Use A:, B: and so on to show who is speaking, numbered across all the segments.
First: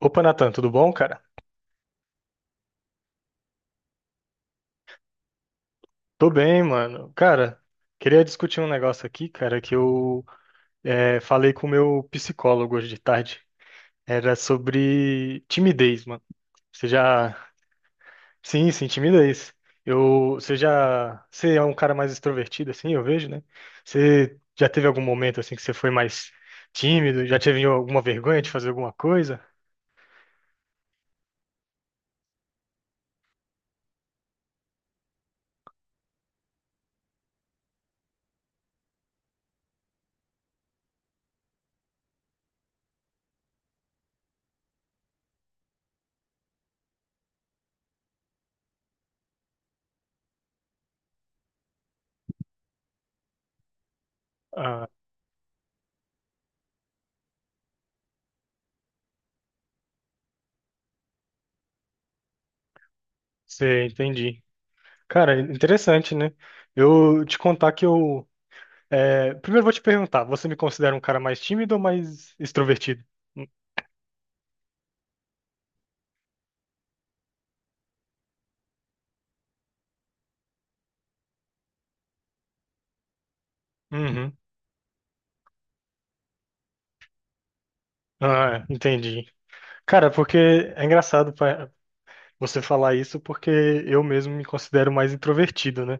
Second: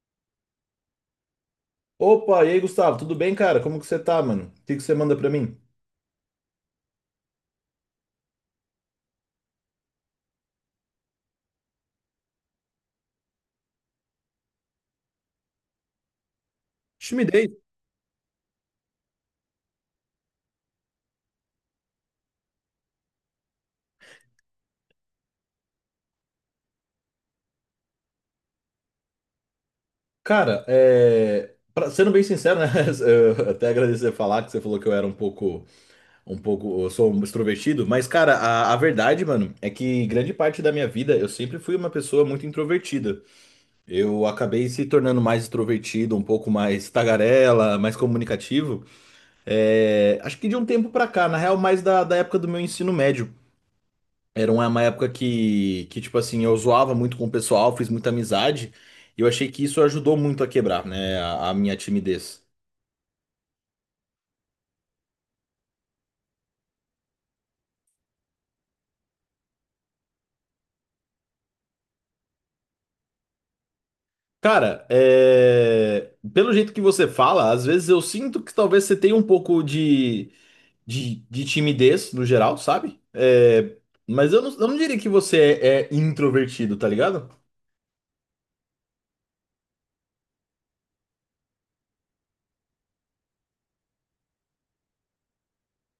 A: Opa, Natan, tudo bom, cara?
B: Opa, e aí, Gustavo, tudo bem, cara? Como que você tá, mano? O que que você manda pra mim?
A: Tô bem, mano. Cara, queria discutir um negócio aqui, cara, falei com o meu psicólogo hoje de tarde. Era sobre timidez, mano. Você já.
B: Timidez.
A: Sim, sim, timidez. Você já. Você é um cara mais extrovertido, assim, eu vejo, né? Você já teve algum momento, assim, que você foi mais tímido? Já teve alguma vergonha de fazer alguma coisa?
B: Cara, sendo bem sincero, né? Eu até agradecer falar que você falou que eu era eu sou um extrovertido, mas, cara, a verdade, mano, é que grande parte da minha vida eu sempre fui uma pessoa muito introvertida. Eu acabei se tornando mais extrovertido, um pouco mais tagarela, mais comunicativo. Acho que de um tempo pra cá, na real, mais da época do meu ensino médio. Era uma
A: Ah,
B: época tipo assim, eu zoava muito com o pessoal, fiz muita amizade, e eu achei que isso ajudou muito a quebrar, né, a minha timidez.
A: você entendi. Cara, interessante, né? Eu te contar que eu. É, primeiro eu vou te perguntar, você me considera um cara mais tímido ou mais extrovertido?
B: Cara, pelo jeito que você fala, às vezes eu sinto que talvez você tenha um pouco de timidez no geral, sabe? Mas
A: Uhum.
B: eu não diria que você é introvertido, tá ligado?
A: Ah, é, entendi. Cara, porque é engraçado você falar isso, porque eu mesmo me considero mais introvertido, né?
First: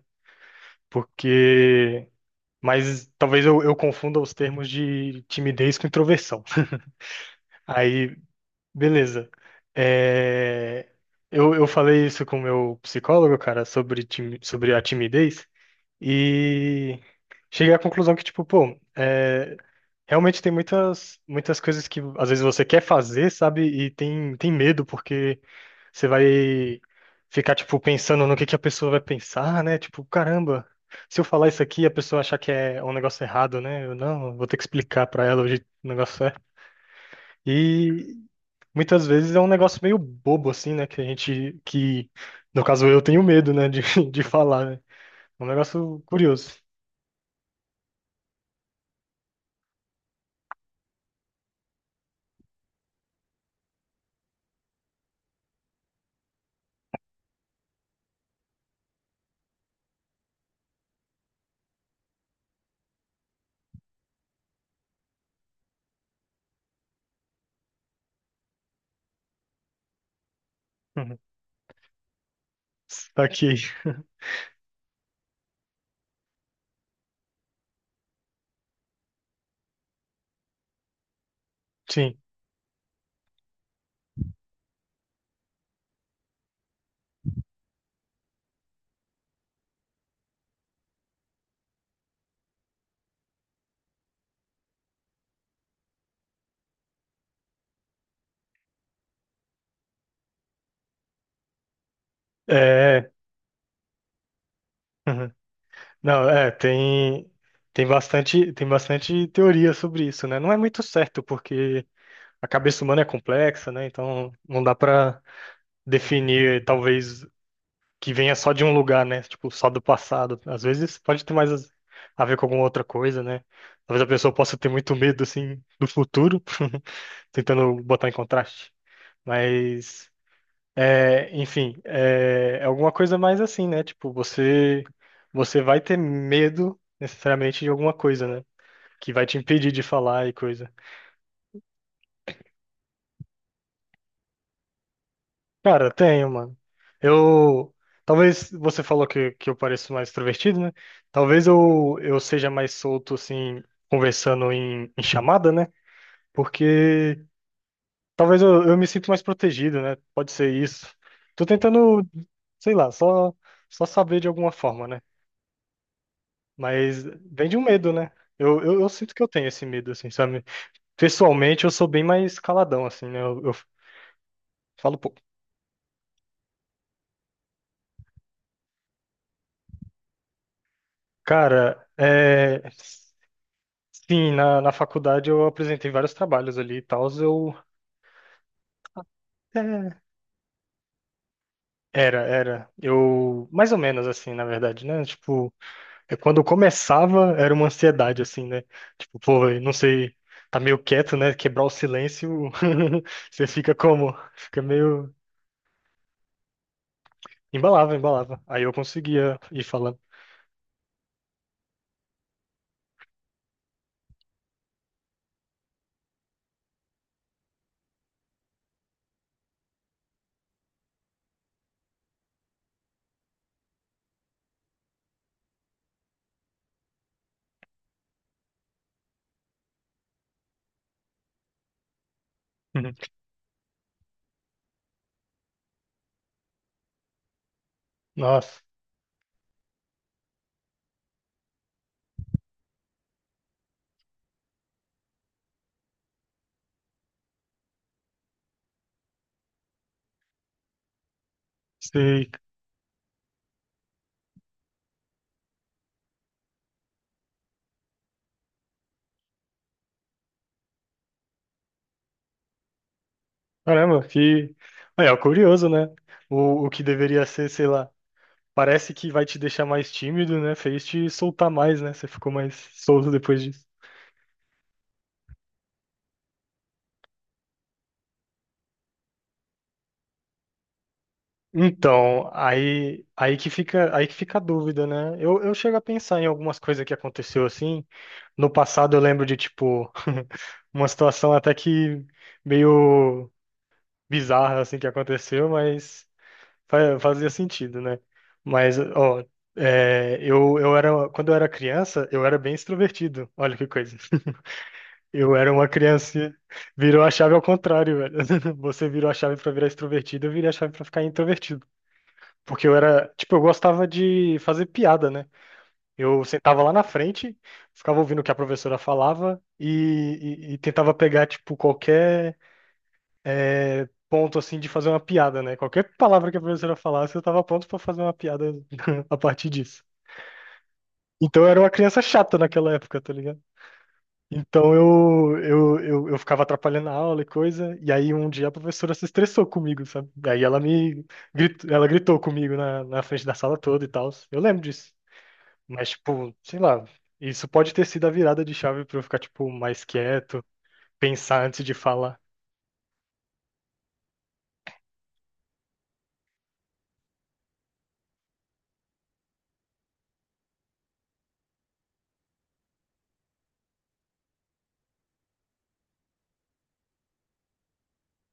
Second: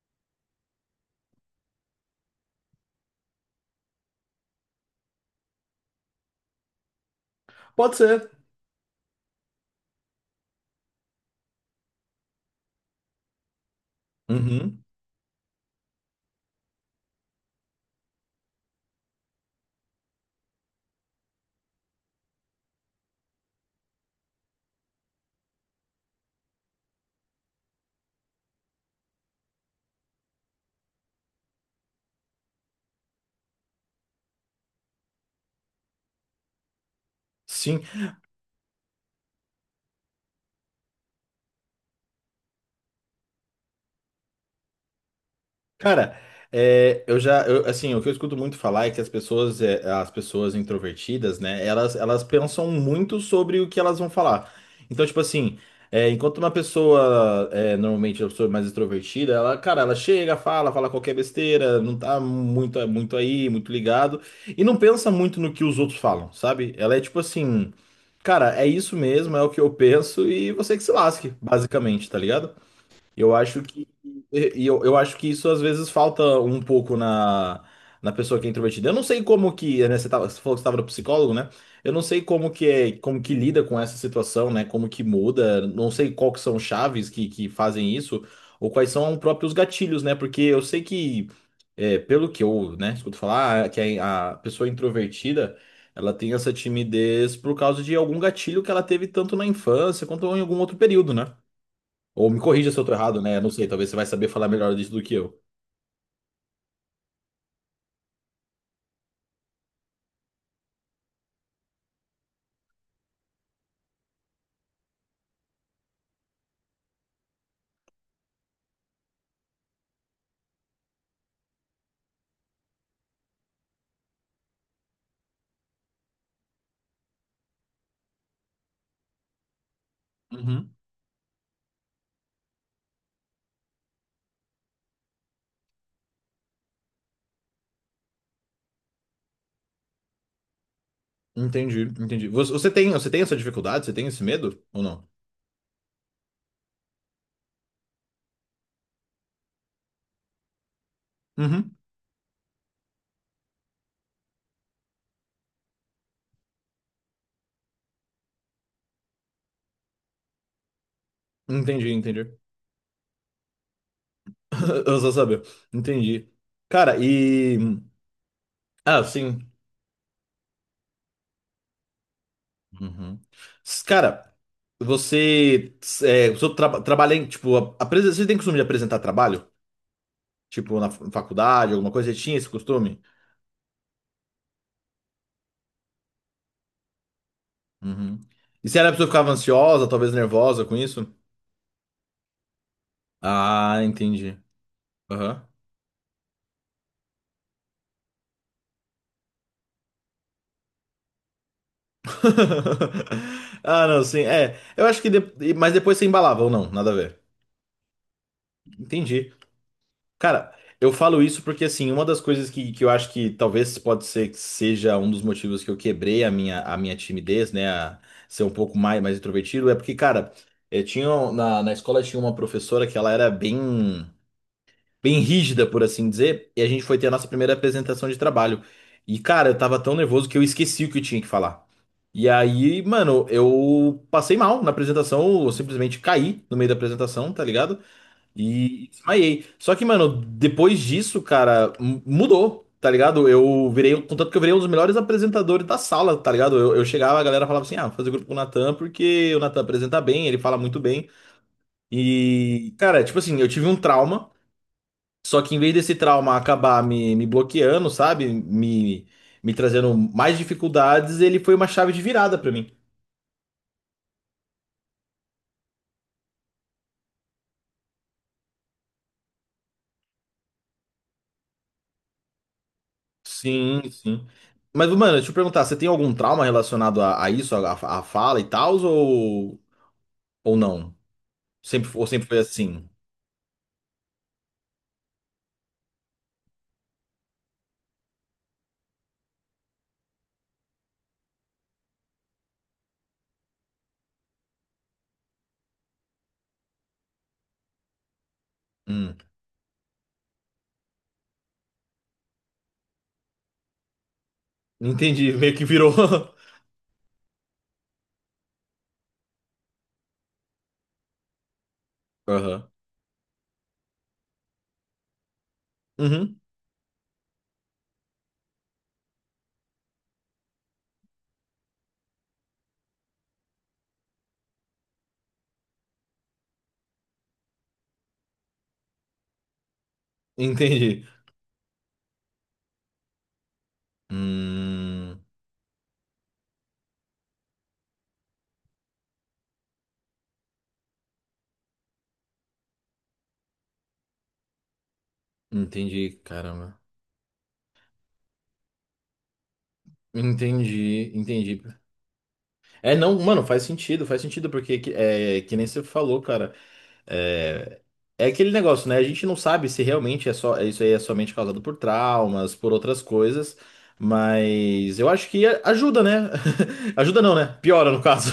A: Porque. Mas talvez eu confunda os termos de timidez com introversão.
B: Pode
A: Aí,
B: ser.
A: beleza. É, eu falei isso com o meu psicólogo, cara, sobre, sobre a
B: Uhum.
A: timidez, e cheguei à conclusão que, tipo, pô, é, realmente tem muitas, muitas coisas que às vezes você quer fazer, sabe? E tem, tem medo, porque você vai ficar, tipo, pensando no que a pessoa vai pensar, né? Tipo, caramba, se eu falar isso aqui, a pessoa achar que é um negócio errado, né? Eu não, vou ter que explicar pra ela hoje o negócio é.
B: Sim,
A: E muitas vezes é um negócio meio bobo, assim, né? Que a gente, que, no caso, eu tenho medo, né? De, de falar, né? É um negócio
B: cara,
A: curioso.
B: assim, o que eu escuto muito falar é que as pessoas introvertidas, né, elas pensam muito sobre o que elas vão falar. Então, tipo assim, enquanto normalmente, uma pessoa mais extrovertida, ela, cara, ela chega, fala qualquer besteira, não tá muito aí, muito ligado, e não pensa muito no que os outros falam, sabe? Ela é tipo assim, cara, é isso mesmo, é o que eu penso e você que se
A: Uhum.
B: lasque, basicamente, tá ligado?
A: Tá
B: Eu
A: aqui.
B: acho que eu acho que isso às vezes falta um pouco na, na pessoa que é introvertida. Eu não sei como que, né, você falou que você estava no psicólogo, né? Eu não
A: Sim.
B: sei como que é, como que lida com essa situação, né? Como que muda, não sei qual que são chaves que fazem isso ou quais são os próprios gatilhos, né? Porque eu sei que, pelo que eu, né, escuto falar, ah, que a pessoa introvertida, ela tem essa timidez por causa de algum gatilho que ela teve tanto na infância quanto em algum outro período, né? Ou me corrija se eu tô
A: É.
B: errado, né? Não sei, talvez você vai saber falar melhor disso do que
A: Uhum.
B: eu.
A: Não, é, tem, tem bastante teoria sobre isso, né? Não é muito certo, porque a cabeça humana é complexa, né? Então não dá pra definir, talvez, que venha só de um lugar, né? Tipo, só do passado. Às vezes pode ter mais a ver com alguma outra coisa, né? Talvez a pessoa possa ter muito medo, assim, do futuro, tentando botar em contraste. Mas.
B: Uhum.
A: É, enfim, é, é alguma coisa mais assim, né? Tipo, você vai ter medo necessariamente de alguma coisa, né? Que vai te impedir de falar e coisa.
B: Entendi, entendi. Você tem essa dificuldade? Você tem esse medo ou não?
A: Cara, tenho, mano. Eu talvez você falou que, eu pareço mais extrovertido, né? Talvez
B: Uhum.
A: eu seja mais solto assim conversando em, em chamada, né? Porque talvez eu me sinto mais protegido, né? Pode ser isso. Tô
B: Entendi,
A: tentando,
B: entendi.
A: sei lá, só saber de alguma forma, né?
B: Eu só sabia. Entendi. Cara,
A: Mas vem de
B: e.
A: um medo, né? Eu
B: Ah,
A: sinto que eu tenho
B: sim.
A: esse medo, assim, sabe? Pessoalmente, eu sou bem mais caladão, assim, né?
B: Uhum.
A: Eu
B: Cara,
A: falo, pô,
B: você. Você trabalha em. Tipo, você tem costume de apresentar trabalho? Tipo, na faculdade,
A: cara,
B: alguma coisa? Você tinha esse
A: é...
B: costume?
A: Sim, na faculdade eu apresentei vários trabalhos ali e tal, eu...
B: Uhum. E se era a pessoa que ficava ansiosa,
A: É,
B: talvez nervosa com isso?
A: era, era. Eu... Mais ou
B: Ah,
A: menos, assim,
B: entendi.
A: na verdade, né?
B: Aham.
A: Tipo, é quando eu começava, era uma ansiedade, assim, né? Tipo, pô, eu não sei... Tá meio quieto, né? Quebrar o silêncio, você fica
B: Ah, não,
A: como?
B: sim. É,
A: Fica
B: eu acho que.
A: meio...
B: De- Mas depois você embalava ou não, nada a ver.
A: Embalava, embalava. Aí eu
B: Entendi.
A: conseguia ir falando.
B: Cara, eu falo isso porque, assim, uma das coisas que eu acho que talvez pode ser que seja um dos motivos que eu quebrei a minha timidez, né? A ser um pouco mais introvertido, é porque, cara, na, na escola tinha uma professora que ela era bem, bem rígida, por assim dizer, e a gente foi ter a nossa primeira apresentação de trabalho. E, cara, eu tava tão nervoso que eu esqueci o que eu tinha que falar. E aí,
A: Uhum.
B: mano, eu passei mal na apresentação, eu simplesmente caí no meio da apresentação, tá ligado?
A: Nossa,
B: E desmaiei. Só que, mano, depois disso, cara, mudou, tá ligado? Eu virei, contanto que eu virei um dos melhores apresentadores da sala, tá ligado? Eu chegava, a galera falava assim: ah, vou fazer grupo com o Natan, porque o Natan apresenta bem, ele fala muito bem.
A: sei.
B: E, cara, tipo assim, eu tive um trauma, só que em vez desse trauma acabar me bloqueando, sabe? Me trazendo mais dificuldades, ele foi uma chave de virada pra mim.
A: Caramba, que. É, é curioso, né? O que deveria ser, sei lá, parece que vai te deixar mais tímido, né? Fez te soltar mais, né? Você ficou mais solto depois disso.
B: Sim, sim. Mas, mano, deixa eu perguntar, você tem algum trauma relacionado a isso, a fala e tal, ou não? Sempre, ou sempre
A: Então,
B: foi assim?
A: aí, aí que fica a dúvida, né? Eu chego a pensar em algumas coisas que aconteceu assim. No passado eu lembro de, tipo, uma situação até que meio bizarra assim que aconteceu, mas. Fazia sentido, né? Mas,
B: Hum,
A: ó, é, eu era, quando eu era criança, eu era bem extrovertido. Olha que coisa.
B: entendi,
A: Eu era
B: meio que
A: uma
B: virou.
A: criança, virou a chave ao contrário, velho. Você virou a chave pra virar extrovertido, eu virei a chave pra ficar introvertido. Porque
B: Aham.
A: eu era, tipo, eu gostava de fazer piada, né? Eu
B: Uhum,
A: sentava lá na frente, ficava ouvindo o que a professora falava e tentava pegar, tipo, qualquer é, ponto assim de fazer uma piada, né? Qualquer palavra que a professora falasse, eu tava pronto pra fazer uma piada a partir disso.
B: entendi.
A: Então eu era uma criança chata naquela época, tá ligado? Então
B: Hum,
A: eu ficava atrapalhando a aula e coisa, e aí um dia a professora se estressou comigo, sabe? E aí ela me gritou, ela gritou comigo na, na frente da sala toda e tal. Eu lembro disso. Mas,
B: entendi,
A: tipo, sei
B: caramba.
A: lá, isso pode ter sido a virada de chave pra eu ficar, tipo, mais quieto,
B: Entendi,
A: pensar
B: entendi.
A: antes de falar.
B: É, não, mano, faz sentido, porque que nem você falou, cara. É, é aquele negócio, né? A gente não sabe se realmente é só, é, isso aí é somente causado por traumas, por outras coisas, mas eu acho que ajuda, né? Ajuda não, né? Piora, no caso.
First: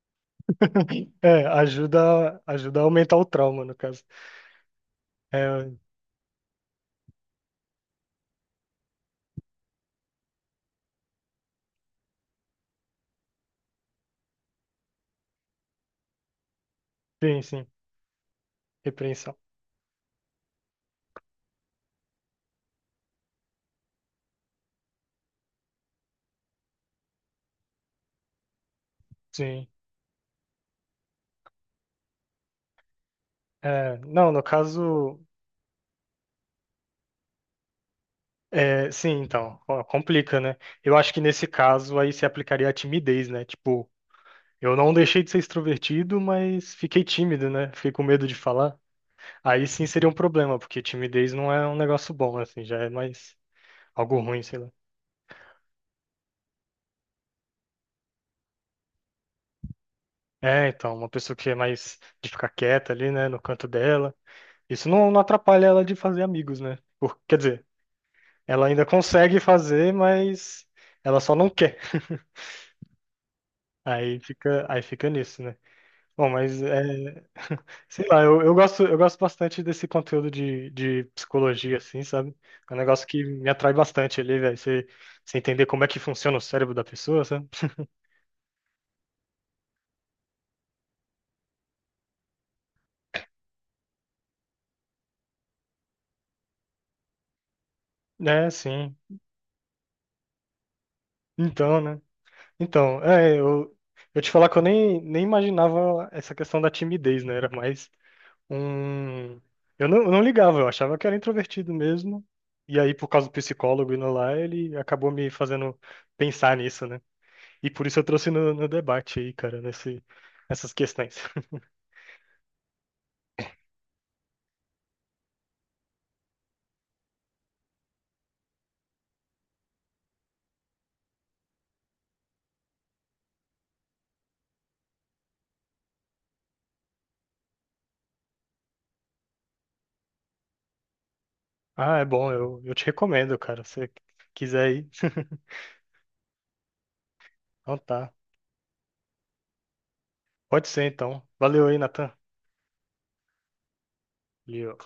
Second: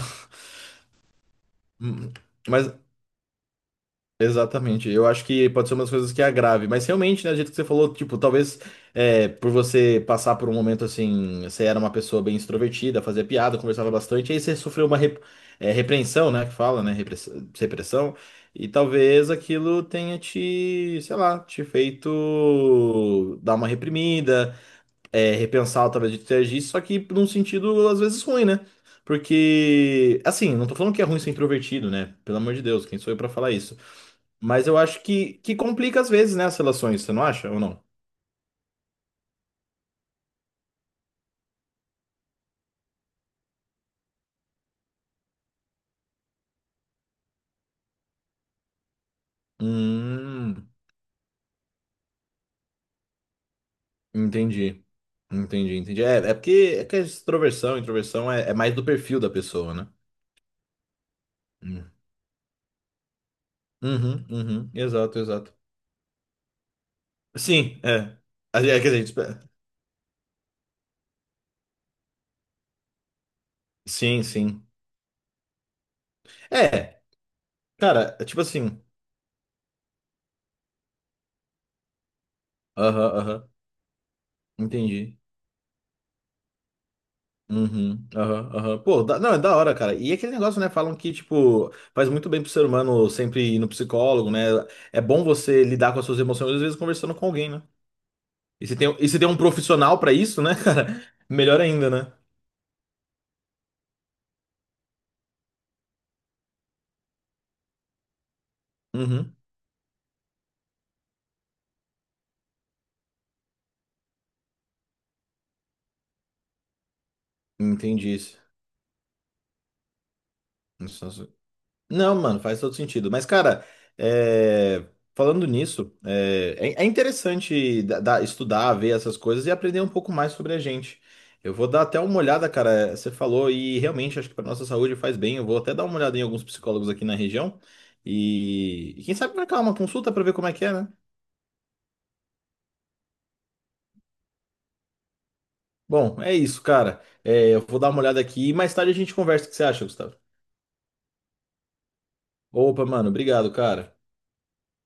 A: É, ajuda,
B: Mas
A: ajuda a aumentar o trauma, no caso.
B: exatamente, eu acho que pode
A: É,
B: ser uma das coisas que agrave, mas realmente, né, do jeito que você falou, tipo, talvez por você passar por um momento assim, você era uma pessoa bem extrovertida, fazia piada, conversava bastante, aí você sofreu uma repreensão, né, que fala, né,
A: sim, sim,
B: repressão, e talvez
A: repreensão.
B: aquilo tenha te, sei lá, te feito dar uma reprimida, repensar a tabela de interagir, só que num sentido às vezes ruim, né?
A: Sim.
B: Porque, assim, não tô falando que é ruim ser introvertido, né? Pelo amor de Deus, quem sou eu pra falar isso?
A: É, não, no
B: Mas eu acho
A: caso,
B: que complica às vezes, né, as relações, você não acha ou não?
A: é, sim, então, ó, complica, né? Eu acho que nesse caso aí se aplicaria a timidez, né? Tipo, eu não deixei de ser extrovertido, mas fiquei tímido, né? Fiquei com medo de falar. Aí sim seria um problema,
B: Hum,
A: porque timidez não é um negócio bom, assim, já é mais algo ruim, sei lá.
B: entendi. Entendi, entendi. É, é porque é que a extroversão, introversão é mais do perfil da pessoa, né?
A: É, então, uma pessoa que é
B: Hum.
A: mais de ficar quieta ali, né, no canto dela,
B: Uhum, uhum,
A: isso não,
B: exato,
A: não
B: exato.
A: atrapalha ela de fazer amigos, né? Por, quer dizer,
B: Sim, é. A
A: ela
B: gente- é
A: ainda
B: que a gente
A: consegue
B: espera.
A: fazer, mas ela só não quer.
B: Sim, sim.
A: Aí fica nisso, né? Bom, mas
B: É,
A: é, sei
B: cara,
A: lá,
B: é
A: eu,
B: tipo
A: eu
B: assim.
A: gosto, eu gosto bastante desse conteúdo de psicologia, assim, sabe? É um negócio
B: Aham,
A: que me
B: aham.
A: atrai bastante ali, velho. Você,
B: Entendi.
A: você entender como é que funciona o cérebro da pessoa, sabe?
B: Uhum, aham, aham. Pô, não, é da hora, cara. E aquele negócio, né? Falam que, tipo, faz muito bem pro ser humano sempre ir no psicólogo, né? É bom você lidar com as suas emoções, às vezes conversando com alguém, né?
A: É, sim.
B: E se tem um profissional pra isso, né, cara? Melhor
A: Então,
B: ainda,
A: né?
B: né?
A: Então, é, eu te falar que eu nem, nem imaginava essa questão da timidez, né? Era mais
B: Uhum,
A: um eu não ligava, eu achava que era introvertido mesmo. E aí, por causa do psicólogo indo lá, ele acabou me fazendo pensar nisso, né? E por isso eu
B: entendi
A: trouxe
B: isso.
A: no, no debate aí, cara, nesse, nessas questões.
B: Não, mano, faz todo sentido. Mas, cara, é, falando nisso, é interessante estudar, ver essas coisas e aprender um pouco mais sobre a gente. Eu vou dar até uma olhada, cara. Você falou e realmente acho que para nossa saúde faz bem. Eu vou até dar uma olhada em alguns psicólogos aqui na região e quem sabe marcar uma consulta para ver como é que é, né?
A: Ah, é bom, eu te recomendo, cara, se você quiser ir.
B: Bom, é isso, cara. É, eu
A: Então
B: vou dar uma
A: tá.
B: olhada aqui e mais tarde a gente conversa. O que você acha, Gustavo?
A: Pode ser, então. Valeu aí, Natan.
B: Opa, mano, obrigado, cara.
A: Valeu.